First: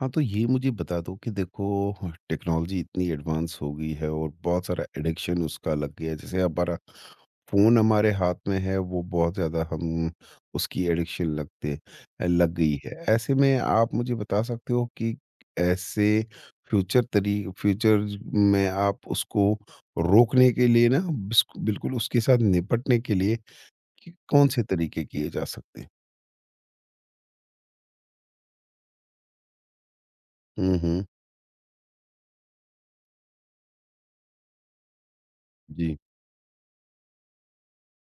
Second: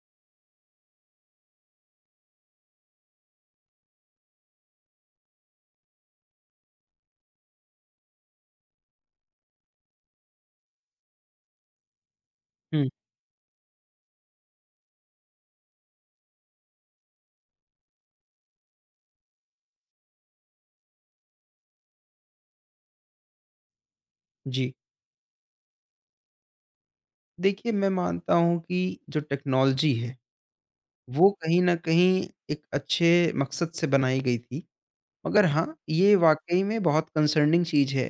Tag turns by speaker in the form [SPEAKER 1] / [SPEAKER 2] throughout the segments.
[SPEAKER 1] हाँ, तो ये मुझे बता दो कि देखो टेक्नोलॉजी इतनी एडवांस हो गई है और बहुत सारा एडिक्शन उसका लग गया है। जैसे हमारा फ़ोन हमारे हाथ में है, वो बहुत ज़्यादा हम उसकी एडिक्शन लगते लग गई
[SPEAKER 2] हुँ,
[SPEAKER 1] है। ऐसे में आप मुझे बता सकते हो कि ऐसे फ्यूचर में आप उसको रोकने के लिए ना बिस बिल्कुल उसके साथ निपटने के लिए कि कौन से
[SPEAKER 2] जी।
[SPEAKER 1] तरीके किए जा सकते हैं?
[SPEAKER 2] देखिए, मैं मानता हूँ कि जो टेक्नोलॉज़ी है,
[SPEAKER 1] हुँ, हुँ।
[SPEAKER 2] वो कहीं न कहीं एक अच्छे मकसद से बनाई गई थी। मगर हाँ,
[SPEAKER 1] जी।
[SPEAKER 2] ये वाक़ई में बहुत कंसर्निंग चीज़ है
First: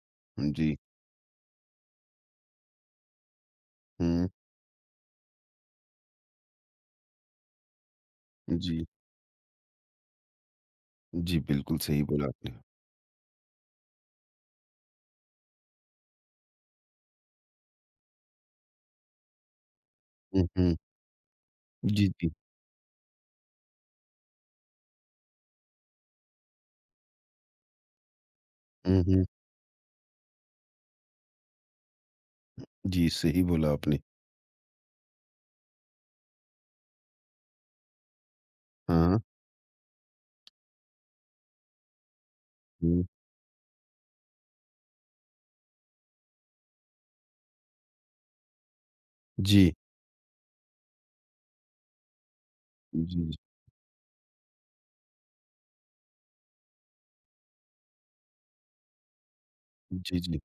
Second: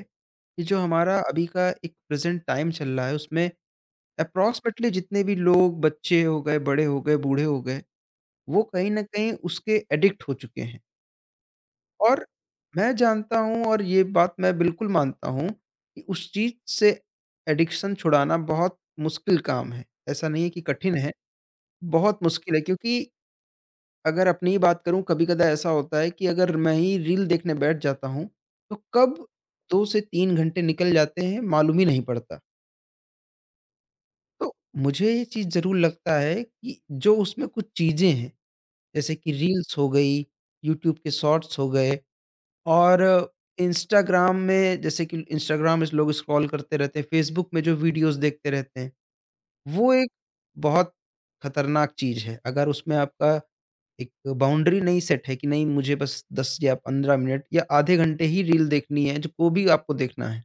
[SPEAKER 2] कि
[SPEAKER 1] जी।
[SPEAKER 2] जो हमारा अभी का एक प्रेज़ेंट टाइम चल रहा है, उसमें
[SPEAKER 1] हुँ,
[SPEAKER 2] अप्रॉक्सिमेटली जितने भी लोग बच्चे हो गए, बड़े हो गए, बूढ़े हो गए, वो
[SPEAKER 1] जी।
[SPEAKER 2] कहीं न कहीं उसके एडिक्ट हो चुके हैं।
[SPEAKER 1] जी, बिल्कुल सही
[SPEAKER 2] और
[SPEAKER 1] बोला आपने।
[SPEAKER 2] मैं जानता हूँ और ये बात मैं बिल्कुल मानता हूँ कि उस चीज़ से एडिक्शन छुड़ाना बहुत मुश्किल काम है। ऐसा नहीं
[SPEAKER 1] हुँ,
[SPEAKER 2] है कि
[SPEAKER 1] हुँ।
[SPEAKER 2] कठिन है,
[SPEAKER 1] जी,
[SPEAKER 2] बहुत
[SPEAKER 1] जी।
[SPEAKER 2] मुश्किल है क्योंकि अगर अपनी ही बात करूँ कभी-कदा ऐसा होता है कि अगर मैं ही रील देखने बैठ जाता हूँ, तो
[SPEAKER 1] हुँ,
[SPEAKER 2] कब
[SPEAKER 1] हुँ।
[SPEAKER 2] 2 से 3 घंटे निकल जाते हैं मालूम ही नहीं पड़ता।
[SPEAKER 1] जी, सही बोला आपने।
[SPEAKER 2] तो मुझे ये चीज़ ज़रूर लगता है कि जो उसमें कुछ चीज़ें हैं, जैसे
[SPEAKER 1] हाँ।
[SPEAKER 2] कि रील्स हो गई, यूट्यूब के शॉर्ट्स हो गए
[SPEAKER 1] हुँ।
[SPEAKER 2] और इंस्टाग्राम में लोग स्क्रॉल करते रहते हैं, फेसबुक में जो वीडियोज़ देखते रहते हैं,
[SPEAKER 1] जी।
[SPEAKER 2] वो एक बहुत खतरनाक चीज़ है। अगर उसमें
[SPEAKER 1] जी, जी, जी।
[SPEAKER 2] आपका एक बाउंड्री नहीं सेट है कि नहीं मुझे बस 10 या 15 मिनट या आधे घंटे ही रील देखनी है, जो को भी आपको
[SPEAKER 1] जी,
[SPEAKER 2] देखना
[SPEAKER 1] जी।
[SPEAKER 2] है।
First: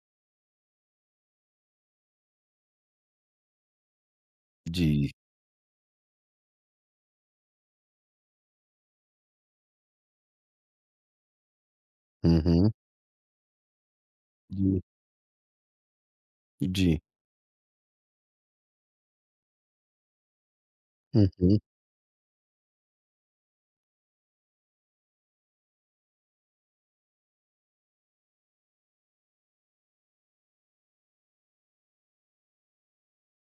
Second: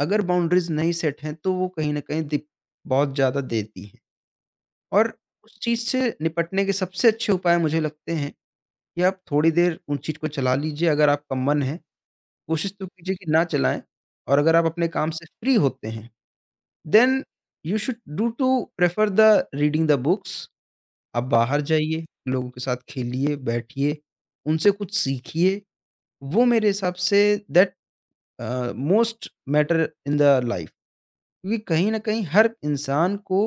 [SPEAKER 2] अगर बाउंड्रीज़ नहीं सेट हैं, तो वो कहीं न कहीं दिक बहुत ज़्यादा देती हैं
[SPEAKER 1] जी।
[SPEAKER 2] और उस चीज़ से निपटने के सबसे अच्छे उपाय मुझे लगते हैं कि आप थोड़ी देर उन चीज़ को चला लीजिए अगर आपका मन है।
[SPEAKER 1] हुँ, हुँ।
[SPEAKER 2] कोशिश तो कीजिए कि ना चलाएँ और अगर आप
[SPEAKER 1] जी,
[SPEAKER 2] अपने काम से फ्री होते हैं,
[SPEAKER 1] जी।
[SPEAKER 2] Then you should do to prefer the reading the books. आप
[SPEAKER 1] हुँ, हुँ।
[SPEAKER 2] बाहर जाइए, लोगों के साथ खेलिए, बैठिए, उनसे कुछ सीखिए। वो मेरे हिसाब से that most matter in the life क्योंकि कहीं न कहीं हर इंसान को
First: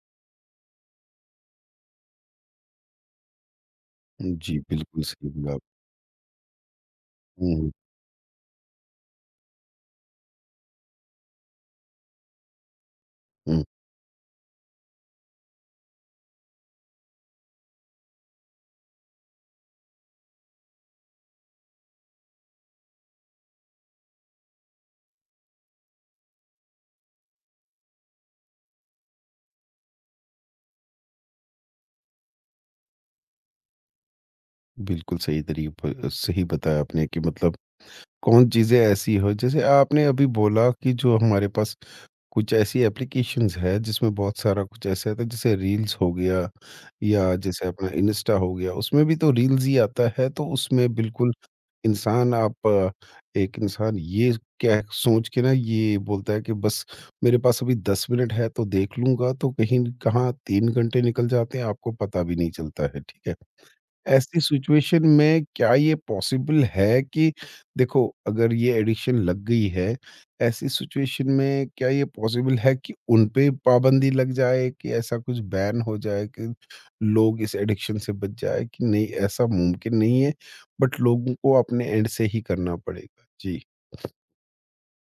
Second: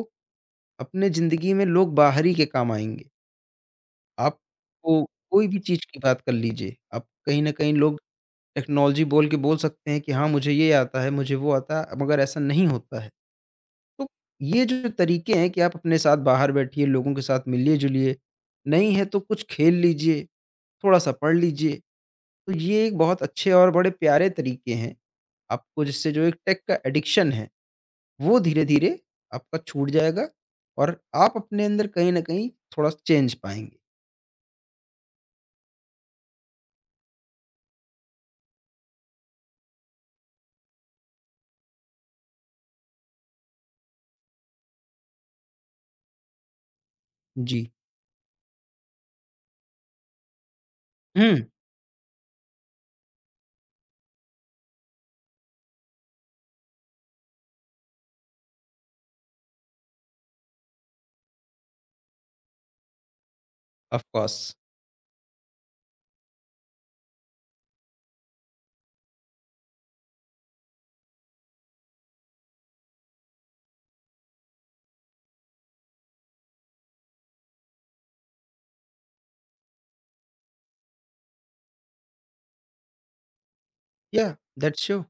[SPEAKER 2] अपने ज़िंदगी में लोग बाहर ही के काम आएँगे। आप
[SPEAKER 1] जी,
[SPEAKER 2] को
[SPEAKER 1] बिल्कुल सही
[SPEAKER 2] कोई
[SPEAKER 1] बोला
[SPEAKER 2] भी
[SPEAKER 1] आप।
[SPEAKER 2] चीज़ की बात कर लीजिए, आप कहीं न
[SPEAKER 1] हुँ, हुँ,
[SPEAKER 2] कहीं लोग टेक्नोलॉजी बोल के बोल सकते हैं कि हाँ, मुझे ये आता है, मुझे वो आता है, मगर ऐसा नहीं होता है।
[SPEAKER 1] हुँ।
[SPEAKER 2] तो ये जो तरीके हैं कि आप अपने साथ बाहर बैठिए, लोगों के साथ मिलिए-जुलिए, नहीं है तो कुछ खेल लीजिए, थोड़ा-सा पढ़ लीजिए। तो ये एक बहुत अच्छे और बड़े प्यारे तरीके हैं, आपको जिससे जो एक टेक का एडिक्शन है, वो धीरे-धीरे आपका छूट जाएगा और आप अपने अंदर कहीं न कहीं थोड़ा चेंज पाएँगे।
[SPEAKER 1] बिल्कुल सही तरीके पर सही बताया आपने कि मतलब कौन चीज़ें ऐसी हो जैसे आपने अभी बोला कि जो हमारे पास कुछ ऐसी एप्लीकेशंस है जिसमें बहुत सारा कुछ ऐसा आता है जैसे रील्स हो गया या
[SPEAKER 2] जी।
[SPEAKER 1] जैसे अपना इंस्टा हो गया उसमें भी तो रील्स ही आता है तो उसमें
[SPEAKER 2] हुँ।
[SPEAKER 1] बिल्कुल इंसान आप एक इंसान ये क्या सोच के ना ये बोलता है कि बस मेरे पास अभी 10 मिनट है तो देख लूंगा तो कहीं कहाँ 3 घंटे निकल जाते हैं आपको पता भी नहीं चलता है, ठीक है।
[SPEAKER 2] ऑफ
[SPEAKER 1] ऐसी
[SPEAKER 2] कोर्स।
[SPEAKER 1] सिचुएशन में क्या ये पॉसिबल है कि देखो अगर ये एडिक्शन लग गई है, ऐसी सिचुएशन में क्या ये पॉसिबल है कि उन पे पाबंदी लग जाए कि ऐसा कुछ बैन हो जाए कि लोग इस एडिक्शन से बच जाए, कि नहीं ऐसा मुमकिन नहीं है, बट लोगों को अपने एंड से ही करना पड़ेगा? जी।
[SPEAKER 2] या, दैट्स शो।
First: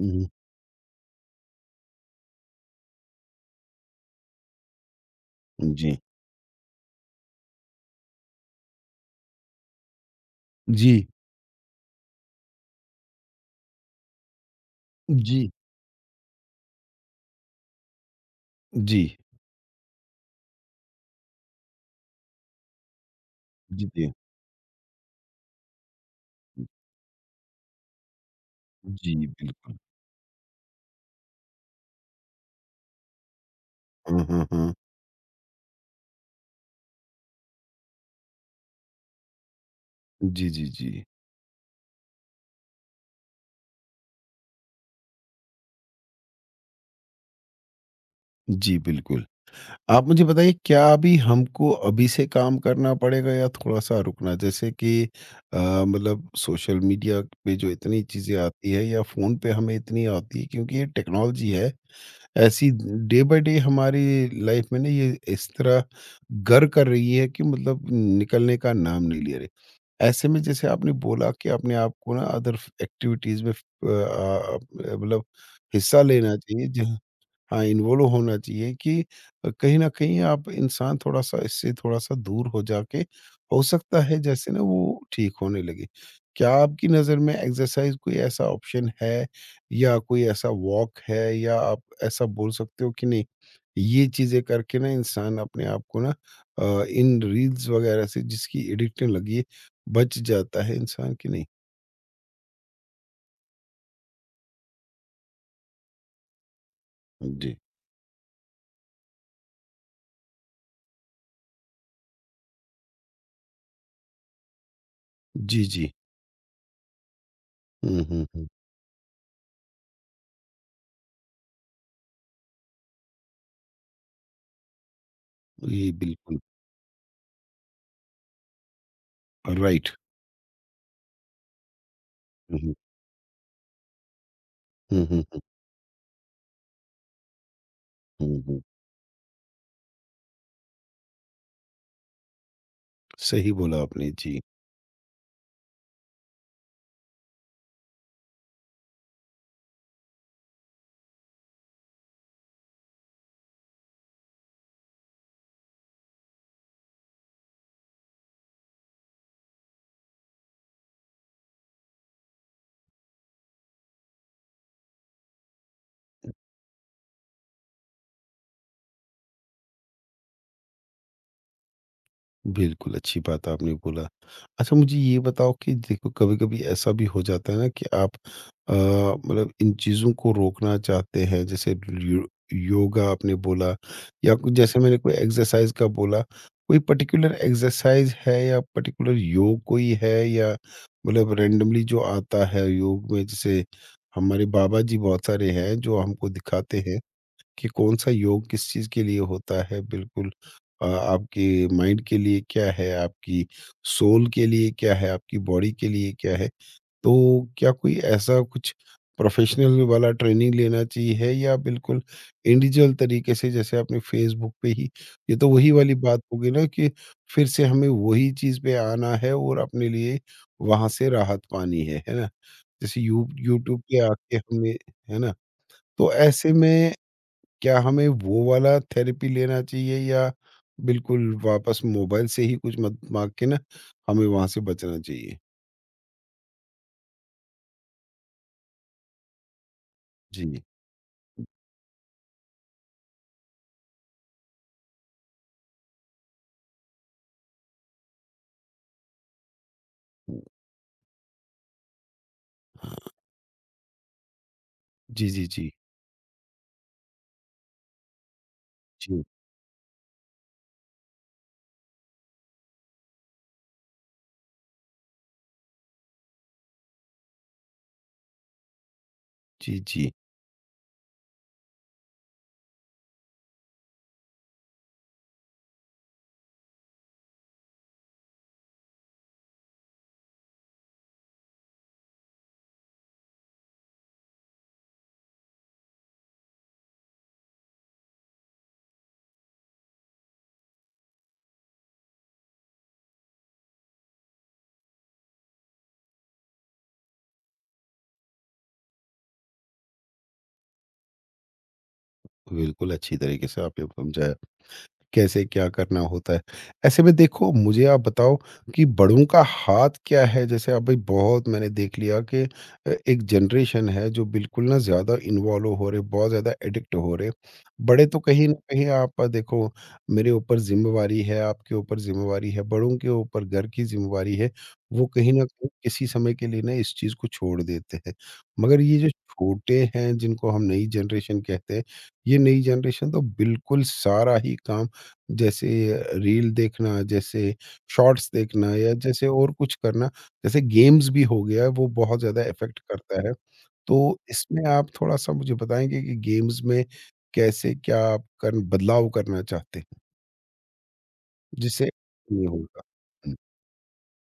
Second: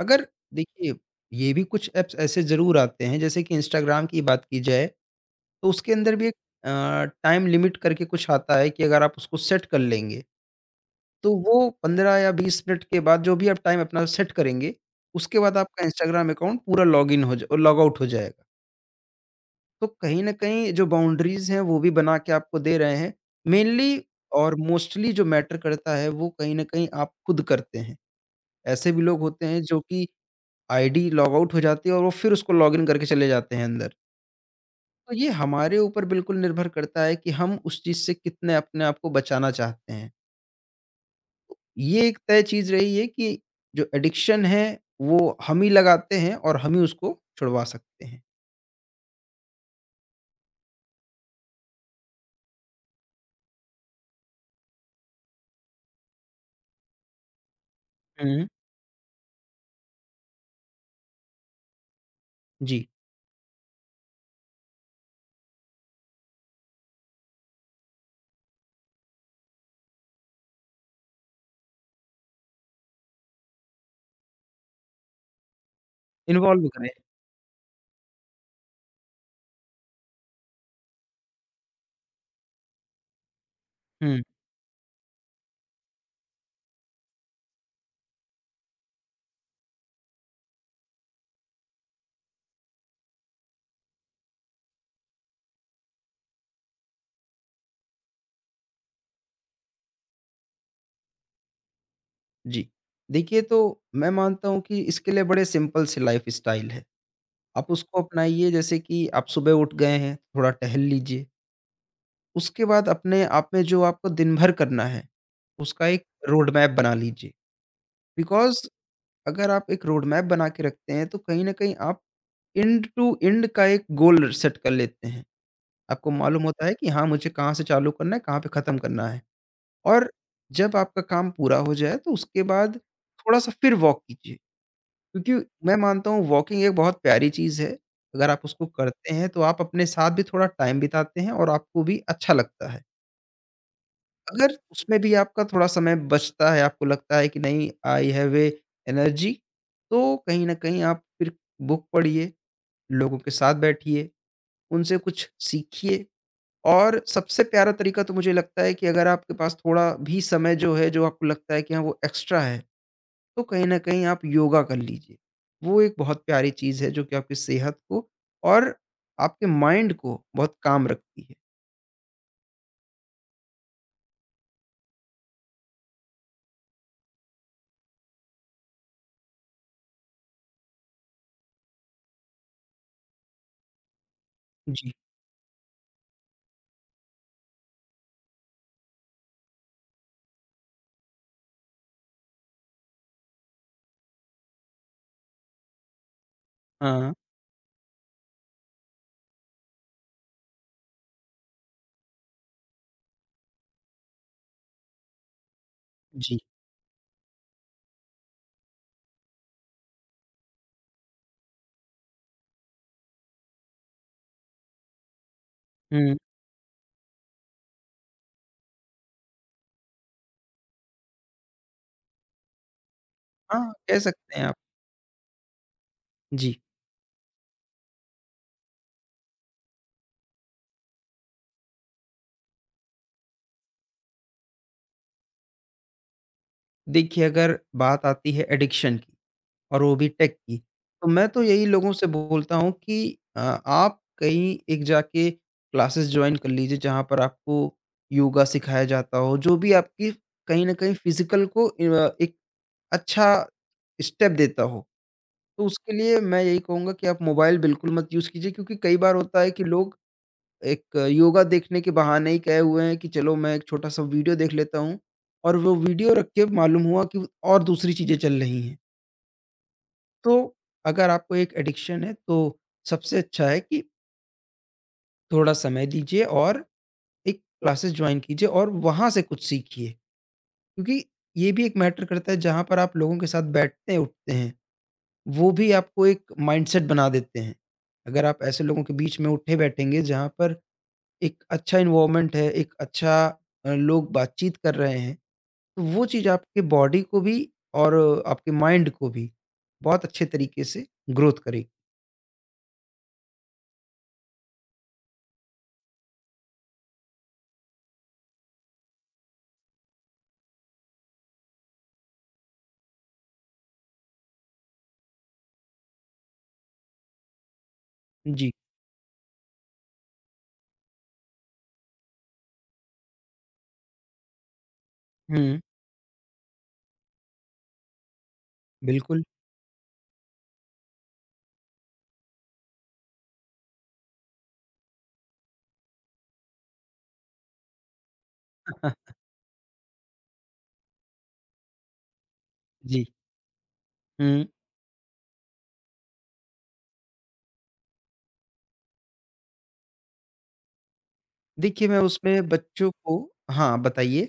[SPEAKER 1] हुँ,
[SPEAKER 2] अगर
[SPEAKER 1] हुँ।
[SPEAKER 2] देखिए, ये भी कुछ ऐप्स ऐसे ज़रूर आते हैं, जैसे कि इंस्टाग्राम की बात की जाए, तो उसके
[SPEAKER 1] जी।
[SPEAKER 2] अंदर भी एक अ, टाइम लिमिट करके कुछ आता है कि अगर आप उसको सेट कर लेंगे,
[SPEAKER 1] जी।
[SPEAKER 2] तो वो 15 या 20 मिनट के बाद जो भी आप टाइम अपना सेट करेंगे, उसके
[SPEAKER 1] जी।
[SPEAKER 2] बाद आपका इंस्टाग्राम अकाउंट पूरा लॉग आउट हो जाएगा।
[SPEAKER 1] जी।
[SPEAKER 2] तो कहीं न कहीं जो बाउंड्रीज़ हैं, वो भी बना के आपको दे रहे हैं।
[SPEAKER 1] जी,
[SPEAKER 2] मेनली
[SPEAKER 1] जी।
[SPEAKER 2] और मोस्टली जो मैटर करता है, वो कहीं न कहीं आप खुद करते हैं। ऐसे भी
[SPEAKER 1] जी,
[SPEAKER 2] लोग होते हैं
[SPEAKER 1] बिल्कुल।
[SPEAKER 2] जो कि आईडी लॉगआउट हो जाती है और वो फिर उसको लॉगिन करके चले जाते हैं अंदर।
[SPEAKER 1] हाँ, हाँ, हाँ।
[SPEAKER 2] तो ये हमारे ऊपर बिल्कुल निर्भर करता है कि हम उस चीज़ से कितने अपने आप को बचाना चाहते हैं।
[SPEAKER 1] जी, जी, जी।
[SPEAKER 2] ये एक तय चीज़ रही है कि जो एडिक्शन है, वो हम ही लगाते हैं और हम ही उसको छुड़वा सकते हैं।
[SPEAKER 1] जी, बिल्कुल। आप मुझे बताइए क्या अभी हमको अभी से काम करना पड़ेगा या थोड़ा-सा रुकना? जैसे कि अ, मतलब सोशल मीडिया पे जो इतनी चीज़ें
[SPEAKER 2] हुँ।
[SPEAKER 1] आती है या फ़ोन पे हमें इतनी आती है क्योंकि ये टेक्नोलॉजी है, ऐसी
[SPEAKER 2] जी,
[SPEAKER 1] डे बाय डे हमारी लाइफ़ में ना ये इस तरह गर कर रही है कि मतलब निकलने का नाम नहीं ले रही। ऐसे में जैसे आपने बोला कि अपने आप को ना अदर एक्टिविटीज़ में अ, मतलब हिस्सा लेना
[SPEAKER 2] इन्वॉल्व
[SPEAKER 1] चाहिए
[SPEAKER 2] करें।
[SPEAKER 1] जहाँ हाँ, इन्वॉल्व होना चाहिए कि कहीं न कहीं आप इंसान थोड़ा-सा इससे थोड़ा-सा दूर हो जाके हो सकता है
[SPEAKER 2] हुँ,
[SPEAKER 1] जैसे ना वो ठीक होने लगे। क्या आपकी नज़र में एक्सरसाइज़ कोई ऐसा ऑप्शन है या कोई ऐसा वॉक है या आप ऐसा बोल सकते हो कि नहीं, ये चीज़ें करके ना इंसान अपने आप को ना इन रील्स वग़ैरह से जिसकी एडिक्शन लगी है, बच जाता है इंसान कि नहीं?
[SPEAKER 2] जी। देखिए तो मैं मानता हूँ कि इसके लिए बड़े सिंपल से लाइफ़स्टाइल है।
[SPEAKER 1] जी।
[SPEAKER 2] आप उसको अपनाइए जैसे कि आप सुबह उठ गए हैं, थोड़ा टहल लीजिए। उसके बाद अपने आप में जो आपको दिन भर करना है,
[SPEAKER 1] जी,
[SPEAKER 2] उसका
[SPEAKER 1] जी।
[SPEAKER 2] एक रोड मैप बना लीजिए।
[SPEAKER 1] हुँ, हुँ, हुँ।
[SPEAKER 2] बिकॉज़ अगर आप एक रोड मैप बना के रखते हैं, तो कहीं न कहीं आप एंड टू एंड का एक गोल सेट कर लेते हैं।
[SPEAKER 1] जी,
[SPEAKER 2] आपको
[SPEAKER 1] बिल्कुल।
[SPEAKER 2] मालूम होता है कि हाँ, मुझे कहाँ से चालू करना है, कहाँ पे ख़त्म करना है।
[SPEAKER 1] राइट।
[SPEAKER 2] और जब आपका काम पूरा हो जाए, तो उसके
[SPEAKER 1] हुँ, हुँ।
[SPEAKER 2] बाद थोड़ा-सा फिर वॉक कीजिए।
[SPEAKER 1] हुँ, हुँ,
[SPEAKER 2] क्योंकि
[SPEAKER 1] हुँ,
[SPEAKER 2] मैं मानता हूँ वॉकिंग एक बहुत प्यारी चीज़ है। अगर आप
[SPEAKER 1] हुँ, हुँ।
[SPEAKER 2] उसको करते हैं, तो आप अपने साथ भी थोड़ा टाइम बिताते हैं और आपको भी अच्छा लगता है।
[SPEAKER 1] सही बोला आपने, जी।
[SPEAKER 2] अगर उसमें भी आपका थोड़ा समय बचता है, आपको लगता है कि नहीं आई हैव ए एनर्जी, तो कहीं न कहीं आप फिर बुक पढ़िए, लोगों के साथ बैठिए, उनसे कुछ सीखिए और सबसे प्यारा तरीका तो मुझे लगता है कि अगर आपके पास थोड़ा भी समय जो है, जो आपको लगता है कि हाँ, वो एक्स्ट्रा है, तो कहीं न कहीं आप योगा कर लीजिए। वो एक बहुत प्यारी चीज़ है जो कि आपकी सेहत को और आपके माइंड को बहुत काम रखती है।
[SPEAKER 1] बिल्कुल, अच्छी बात आपने बोला। अच्छा मुझे ये बताओ कि देखो कभी-कभी ऐसा भी हो जाता है ना कि आप मतलब इन चीज़ों को रोकना चाहते हैं जैसे यो योगा आपने बोला या कुछ जैसे
[SPEAKER 2] जी।
[SPEAKER 1] मैंने कोई एक्सरसाइज़ का बोला, कोई पर्टिकुलर एक्सरसाइज़ है या पर्टिकुलर योग कोई है या मतलब रैंडमली जो आता है योग में जैसे हमारे बाबा जी बहुत सारे हैं जो हमको दिखाते हैं।
[SPEAKER 2] हाँ,
[SPEAKER 1] कि कौन सा योग किस चीज़ के लिए होता है बिल्कुल आपके माइंड के लिए क्या है, आपकी सोल के लिए क्या है, आपकी बॉडी के लिए क्या
[SPEAKER 2] जी।
[SPEAKER 1] है। तो क्या कोई ऐसा कुछ प्रोफ़ेशनल वाला ट्रेनिंग लेना चाहिए है या बिल्कुल इंडिविजुअल तरीके से जैसे आपने फ़ेसबुक पे ही ये तो वही वाली
[SPEAKER 2] हुँ।
[SPEAKER 1] बात होगी ना कि फिर से हमें वही चीज़ पे आना है और अपने लिए वहाँ से राहत पानी है ना? जैसे यू
[SPEAKER 2] हाँ,
[SPEAKER 1] यूट्यूब
[SPEAKER 2] कह
[SPEAKER 1] पे आके
[SPEAKER 2] सकते हैं आप।
[SPEAKER 1] हमने, है ना? तो ऐसे
[SPEAKER 2] जी।
[SPEAKER 1] में क्या हमें वो वाला थेरेपी लेना चाहिए या बिल्कुल वापस मोबाइल से ही कुछ मत माँग के ना हमें वहाँ से बचना चाहिए?
[SPEAKER 2] देखिए, अगर बात आती है एडिक्शन की और वो भी टेक की,
[SPEAKER 1] जी।
[SPEAKER 2] तो मैं तो यही लोगों से बोलता हूँ कि आप कहीं एक जाके क्लासेस जॉइन कर लीजिए जहाँ पर आपको योगा सिखाया जाता हो, जो भी आपकी कहीं न कहीं फ़िज़िकल को एक अच्छा स्टेप देता हो।
[SPEAKER 1] जी, जी,
[SPEAKER 2] तो
[SPEAKER 1] जी।
[SPEAKER 2] उसके लिए मैं यही कहूँगा कि आप मोबाइल बिल्कुल मत यूज़ कीजिए क्योंकि कई बार
[SPEAKER 1] जी,
[SPEAKER 2] होता है कि लोग एक योगा देखने के बहाने ही गए हुए हैं कि चलो मैं एक छोटा-सा वीडियो देख लेता हूँ और वो वीडियो रख के मालूम हुआ कि और दूसरी चीज़ें चल रही हैं।
[SPEAKER 1] जी, जी।
[SPEAKER 2] तो अगर आपको एक एडिक्शन है तो सबसे अच्छा है कि थोड़ा समय दीजिए और एक क्लासेस जॉइन कीजिए और वहाँ से कुछ सीखिए। क्योंकि ये भी एक मैटर करता है जहाँ पर आप लोगों के साथ बैठते हैं उठते हैं, वो भी आपको एक माइंडसेट बना देते हैं। अगर आप ऐसे लोगों के बीच में उठे बैठेंगे जहाँ पर एक अच्छा एनवायरनमेंट है, लोग बातचीत कर रहे हैं, तो वो चीज़ आपके बॉडी को भी और आपके माइंड को भी बहुत अच्छे तरीके से ग्रोथ करेगी।
[SPEAKER 1] बिल्कुल अच्छी तरीके से आपने समझाया कैसे क्या करना होता है। ऐसे में देखो मुझे आप बताओ कि बड़ों का हाथ क्या है? जैसे अभी बहुत मैंने देख लिया कि एक जनरेशन है जो बिल्कुल ना ज़्यादा इन्वॉल्व हो रहे, बहुत ज़्यादा एडिक्ट हो रहे। बड़े तो कहीं
[SPEAKER 2] जी।
[SPEAKER 1] न कहीं आप देखो मेरे ऊपर ज़िम्मेवारी है, आपके ऊपर ज़िम्मेवारी है, बड़ों के ऊपर घर की ज़िम्मेवारी है, वो कहीं न
[SPEAKER 2] हुँ,
[SPEAKER 1] कहीं किसी समय के लिए ना इस चीज़ को छोड़ देते हैं। मगर ये जो
[SPEAKER 2] बिल्कुल।
[SPEAKER 1] छोटे हैं जिनको हम नई जनरेशन कहते हैं, ये नई जनरेशन तो बिल्कुल सारा ही काम जैसे रील देखना, जैसे शॉर्ट्स देखना या जैसे और कुछ करना, जैसे गेम्स भी हो गया, वो बहुत ज़्यादा इफ़ेक्ट
[SPEAKER 2] जी।
[SPEAKER 1] करता है। तो
[SPEAKER 2] हुँ,
[SPEAKER 1] इसमें आप थोड़ा-सा मुझे बताएँगे कि गेम्स में कैसे क्या आप कर बदलाव करना चाहते हैं,
[SPEAKER 2] देखिए
[SPEAKER 1] जिससे
[SPEAKER 2] मैं
[SPEAKER 1] ये
[SPEAKER 2] उसमें
[SPEAKER 1] होगा?
[SPEAKER 2] बच्चों को हाँ, बताइए?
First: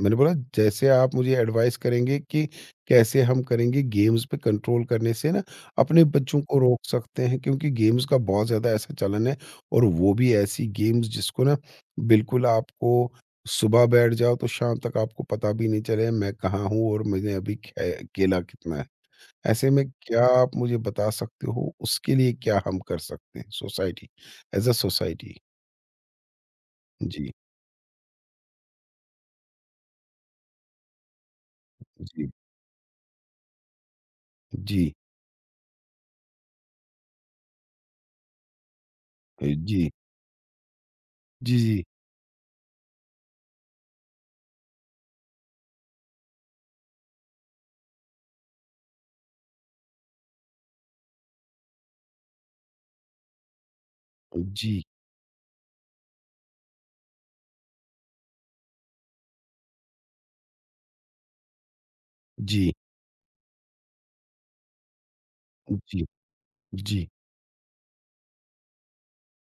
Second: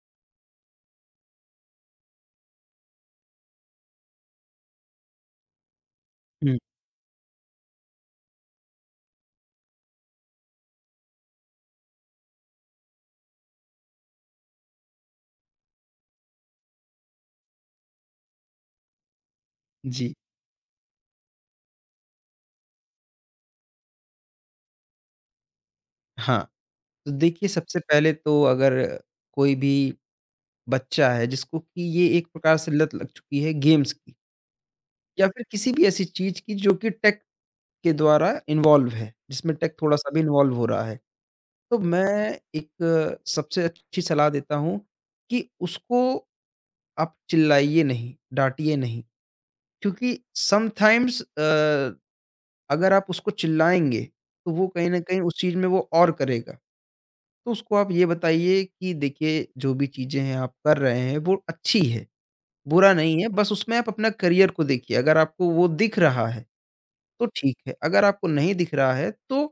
[SPEAKER 1] मैंने बोला जैसे आप मुझे एडवाइस करेंगे कि कैसे हम करेंगे गेम्स पे कंट्रोल करने से ना अपने बच्चों
[SPEAKER 2] हुँ,
[SPEAKER 1] को रोक सकते हैं क्योंकि गेम्स का बहुत ज़्यादा ऐसा चलन है और वो भी ऐसी गेम्स जिसको ना बिल्कुल आपको सुबह बैठ जाओ तो शाम तक आपको पता भी नहीं चले मैं कहाँ हूँ और मैंने अभी खेला कितना है। ऐसे में
[SPEAKER 2] जी,
[SPEAKER 1] क्या आप मुझे बता सकते हो उसके लिए क्या हम कर सकते हैं सोसाइटी एज अ सोसाइटी?
[SPEAKER 2] हाँ। तो
[SPEAKER 1] जी
[SPEAKER 2] देखिए सबसे पहले तो अगर कोई भी बच्चा है जिसको कि ये एक
[SPEAKER 1] जी
[SPEAKER 2] प्रकार से लत लग चुकी है गेम्स की
[SPEAKER 1] जी
[SPEAKER 2] या फिर किसी भी ऐसी चीज़ की जो कि टेक के द्वारा इन्वॉल्व है, जिसमें टेक
[SPEAKER 1] जी
[SPEAKER 2] थोड़ा-सा भी इन्वॉल्व हो रहा है।
[SPEAKER 1] जी
[SPEAKER 2] तो
[SPEAKER 1] जी
[SPEAKER 2] मैं एक सबसे अच्छी सलाह देता हूँ कि उसको आप चिल्लाइए नहीं, डाँटिए नहीं, क्योंकि समटाइम्स अगर आप उसको चिल्लाएँगे, तो वो
[SPEAKER 1] जी
[SPEAKER 2] कहीं न कहीं उस चीज़ में वो और करेगा। तो उसको आप ये बताइए कि देखिए, जो भी चीज़ें हैं आप कर रहे हैं, वो अच्छी है,
[SPEAKER 1] जी
[SPEAKER 2] बुरा नहीं है, बस उसमें आप अपना करियर को देखिए। अगर आपको वो दिख
[SPEAKER 1] जी,
[SPEAKER 2] रहा है,
[SPEAKER 1] जी,
[SPEAKER 2] तो ठीक है, अगर आपको नहीं दिख रहा है, तो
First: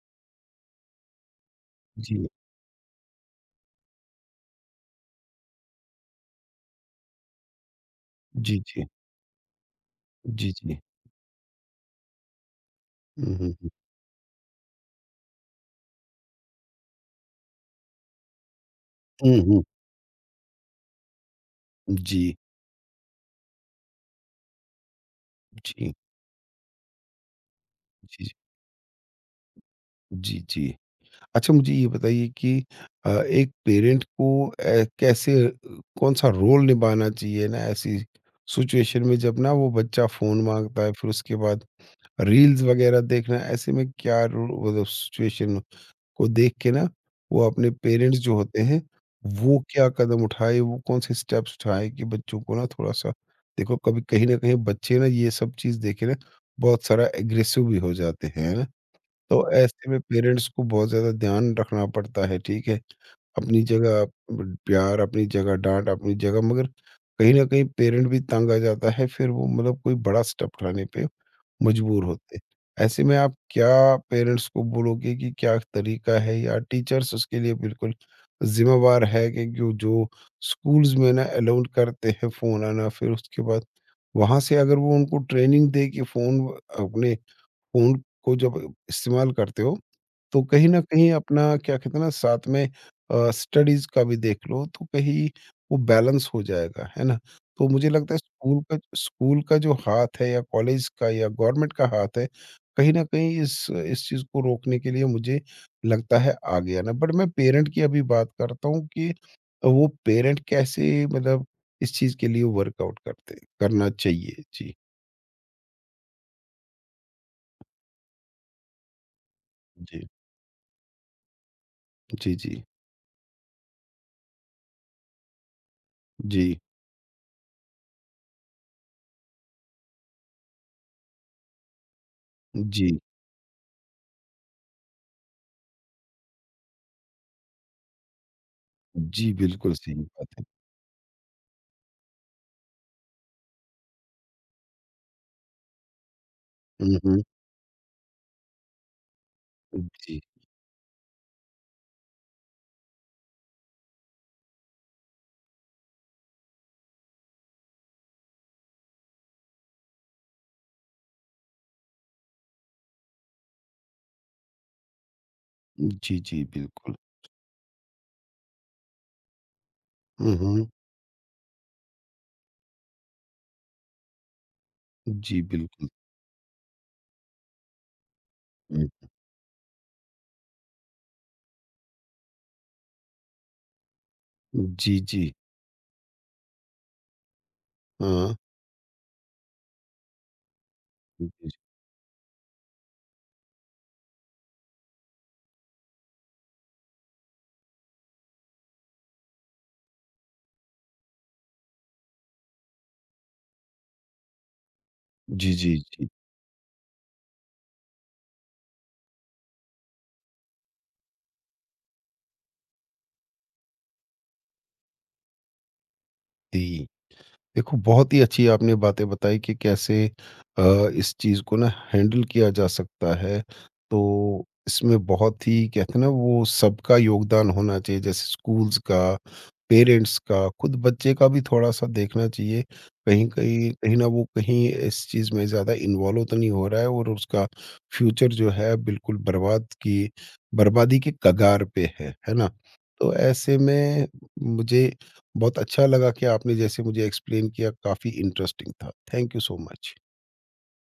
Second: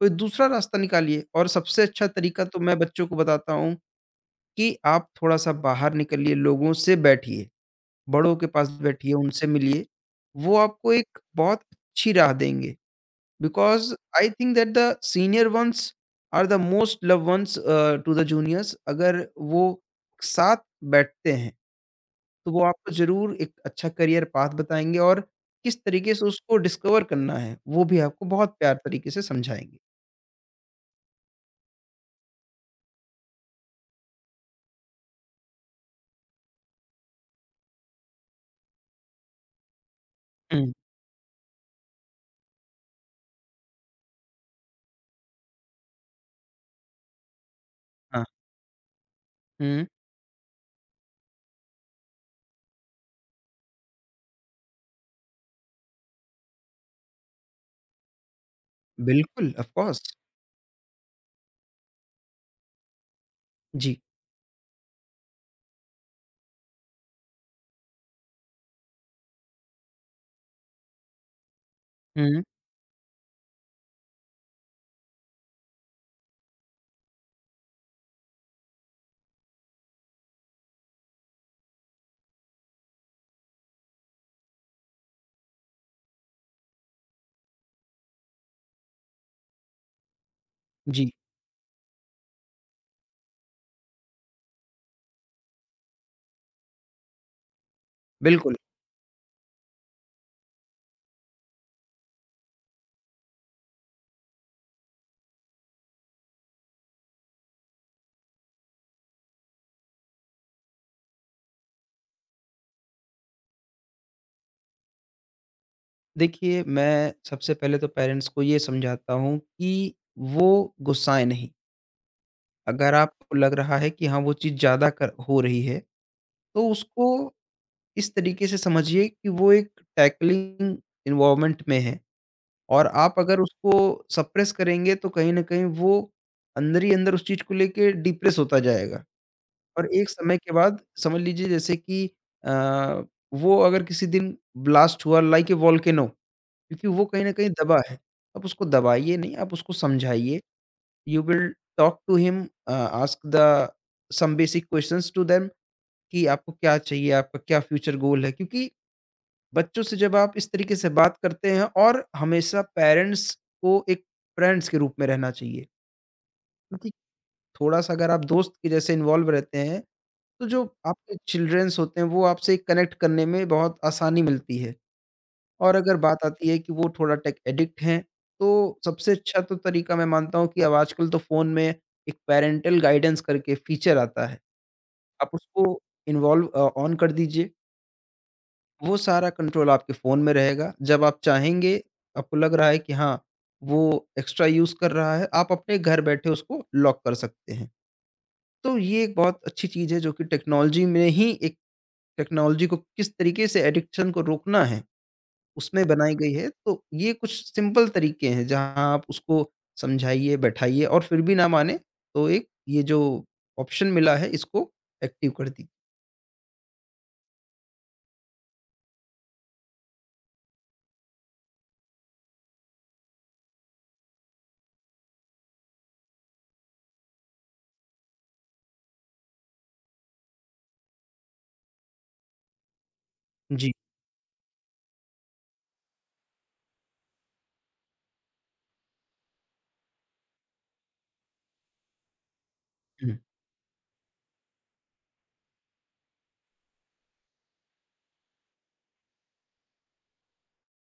[SPEAKER 2] कोई दूसरा रास्ता निकालिए और सबसे अच्छा
[SPEAKER 1] जी,
[SPEAKER 2] तरीका तो मैं बच्चों को बताता हूँ कि आप थोड़ा-सा बाहर निकलिए, लोगों से बैठिए, बड़ों के पास
[SPEAKER 1] जी,
[SPEAKER 2] बैठिए, उनसे मिलिए।
[SPEAKER 1] जी, जी,
[SPEAKER 2] वो
[SPEAKER 1] जी।
[SPEAKER 2] आपको एक बहुत अच्छी राह देंगे
[SPEAKER 1] हुँ, हुँ, हुँ।
[SPEAKER 2] Because I think that the senior ones are the most loved ones to the juniors अगर
[SPEAKER 1] हुँ, हुँ।
[SPEAKER 2] वो साथ बैठते हैं,
[SPEAKER 1] जी,
[SPEAKER 2] तो वो आपको ज़रूर एक अच्छा करियर पाथ बताएँगे और किस
[SPEAKER 1] जी,
[SPEAKER 2] तरीके से उसको डिस्कवर करना है, वो भी आपको
[SPEAKER 1] जी,
[SPEAKER 2] बहुत प्यार तरीके से समझाएँगे।
[SPEAKER 1] जी, जी। अच्छा मुझे ये बताइए कि एक पेरेंट को कैसे कौन-सा रोल निभाना चाहिए ना ऐसी सिचुएशन में जब ना वो बच्चा फ़ोन
[SPEAKER 2] हुँ,
[SPEAKER 1] माँगता है, फिर उसके बाद रील्स वगैरह देखना, ऐसे में क्या रो मतलब सिचुएशन को देख के ना वो अपने पेरेंट्स
[SPEAKER 2] हाँ।
[SPEAKER 1] जो होते हैं, वो
[SPEAKER 2] हुँ।
[SPEAKER 1] क्या कदम उठाए, वो कौन-से स्टेप्स उठाए कि बच्चों को ना थोड़ा-सा देखो कभी कहीं न कहीं बच्चे ना ये सब चीज़ देख के ना बहुत सारा एग्रेसिव भी हो जाते हैं, है ना? तो
[SPEAKER 2] बिल्कुल, ऑफ़
[SPEAKER 1] ऐसे में
[SPEAKER 2] कोर्स।
[SPEAKER 1] पेरेंट्स को बहुत ज़्यादा ध्यान रखना पड़ता है, ठीक है? अपनी
[SPEAKER 2] जी।
[SPEAKER 1] जगह ब प्यार, अपनी जगह डाँट, अपनी जगह, मगर कहीं न कहीं पेरेंट भी तंग आ जाता है, फिर वो मतलब कोई बड़ा स्टेप उठाने पे मजबूर होते हैं।
[SPEAKER 2] हुँ।
[SPEAKER 1] ऐसे में आप क्या पेरेंट्स को बोलोगे कि क्या तरीका है या टीचर्स उसके लिए बिल्कुल ज़िम्मेवार है कि जो जो स्कूल्स में ना अलाउड करते हैं फ़ोन आना फिर उसके बाद वहाँ से अगर वो उनको ट्रेनिंग दे कि फ़ोन अपने फ़ोन को जब इस्तेमाल करते हो तो कहीं न
[SPEAKER 2] जी,
[SPEAKER 1] कहीं अपना क्या कहते हैं ना साथ में स्टडीज़ का भी देख लो तो कहीं वो बैलेंस हो जाएगा, है ना? तो मुझे लगता है
[SPEAKER 2] बिल्कुल।
[SPEAKER 1] स्कूल का जो हाथ है या कॉलेज का या गवर्नमेंट का हाथ है, कहीं न कहीं इस चीज़ को रोकने के लिए मुझे लगता है आगे आना। बट मैं पेरेंट की अभी बात करता हूँ कि वो पेरेंट कैसे मतलब इस चीज़ के लिए वर्कआउट करते करना चाहिए। जी।
[SPEAKER 2] देखिए, मैं सबसे पहले तो पेरेंट्स को ये समझाता हूँ कि
[SPEAKER 1] जी।
[SPEAKER 2] वो गुस्साएँ नहीं।
[SPEAKER 1] जी, जी।
[SPEAKER 2] अगर आपको लग रहा है कि हाँ, वो चीज़ ज़्यादा कर हो रही है,
[SPEAKER 1] जी।
[SPEAKER 2] तो उसको इस तरीके से समझिए कि वो एक टैकलिंग एनवायरनमेंट में है और
[SPEAKER 1] जी।
[SPEAKER 2] आप अगर उसको सप्रेस करेंगे, तो कहीं न कहीं वो अंदर ही अंदर उस चीज़ को लेके डिप्रेस होता जाएगा।
[SPEAKER 1] जी, बिल्कुल
[SPEAKER 2] और
[SPEAKER 1] सही
[SPEAKER 2] एक समय
[SPEAKER 1] बात है।
[SPEAKER 2] के बाद समझ लीजिए जैसे कि अ, वो अगर किसी दिन ब्लास्ट हुआ लाइक ए वोल्केनो क्योंकि
[SPEAKER 1] हुँ,
[SPEAKER 2] वो कहीं
[SPEAKER 1] हुँ।
[SPEAKER 2] न कहीं दबा है। आप उसको दबाइए नहीं, आप उसको
[SPEAKER 1] जी,
[SPEAKER 2] समझाइए। You will talk to him ask the some basic questions to them कि आपको क्या चाहिए, आपका क्या फ्यूचर गोल है? क्योंकि बच्चों से जब आप इस तरीके से बात करते हैं और हमेशा पेरेंट्स को एक फ्रेंड्स के रूप में रहना चाहिए।
[SPEAKER 1] जी, जी,
[SPEAKER 2] क्योंकि
[SPEAKER 1] बिल्कुल।
[SPEAKER 2] थोड़ा-सा अगर आप दोस्त के जैसे इन्वॉल्व रहते हैं
[SPEAKER 1] हुँ,
[SPEAKER 2] तो जो
[SPEAKER 1] हुँ।
[SPEAKER 2] आपके चिल्ड्रंस होते हैं वो आपसे कनेक्ट करने में बहुत आसानी मिलती है।
[SPEAKER 1] जी,
[SPEAKER 2] और
[SPEAKER 1] बिल्कुल।
[SPEAKER 2] अगर बात आती है कि वो थोड़ा टेक एडिक्ट हैं, तो
[SPEAKER 1] हम्म,
[SPEAKER 2] सबसे अच्छा तो तरीका मैं मानता हूँ कि अब आजकल तो फ़ोन में एक पैरेंटल गाइडेंस करके फीचर आता है।
[SPEAKER 1] जी,
[SPEAKER 2] आप
[SPEAKER 1] जी।
[SPEAKER 2] उसको ऑन कर दीजिए,
[SPEAKER 1] हाँ।
[SPEAKER 2] वो सारा कंट्रोल आपके फ़ोन में रहेगा। जब आप
[SPEAKER 1] जी,
[SPEAKER 2] चाहेंगे, आपको लग रहा है कि हाँ, वो एक्स्ट्रा यूज़ कर रहा है, आप अपने घर बैठे उसको लॉक कर सकते हैं। तो ये एक बहुत अच्छी चीज़ है जो कि टेक्नोलॉजी में ही एक टेक्नोलॉजी को किस तरीके से एडिक्शन को रोकना है,
[SPEAKER 1] जी, जी,
[SPEAKER 2] उसमें
[SPEAKER 1] जी।
[SPEAKER 2] बनाई गई है। तो ये कुछ सिंपल तरीके हैं जहाँ आप उसको समझाइए, बैठाइए और फिर भी ना माने तो एक ये जो ऑप्शन मिला है इसको एक्टिव कर दी।
[SPEAKER 1] जी, देखो, बहुत ही अच्छी आपने बातें बताई कि कैसे अ, इस चीज़ को ना हैंडल किया जा सकता है। तो इसमें बहुत ही कहते हैं ना वो सबका योगदान होना चाहिए जैसे स्कूल्स का, पेरेंट्स का, खुद बच्चे का भी थोड़ा-सा देखना चाहिए। कहीं
[SPEAKER 2] जी।
[SPEAKER 1] कहीं कहीं न वो कहीं इस चीज़ में ज़्यादा इन्वॉल्व तो नहीं हो रहा है और उसका फ्यूचर जो है बिल्कुल बर्बादी के कगार पे है ना? तो
[SPEAKER 2] हुँ।
[SPEAKER 1] ऐसे में मुझे बहुत अच्छा लगा कि आपने जैसे मुझे एक्सप्लेन किया, काफ़ी इंटरेस्टिंग था, थैंक यू सो मच।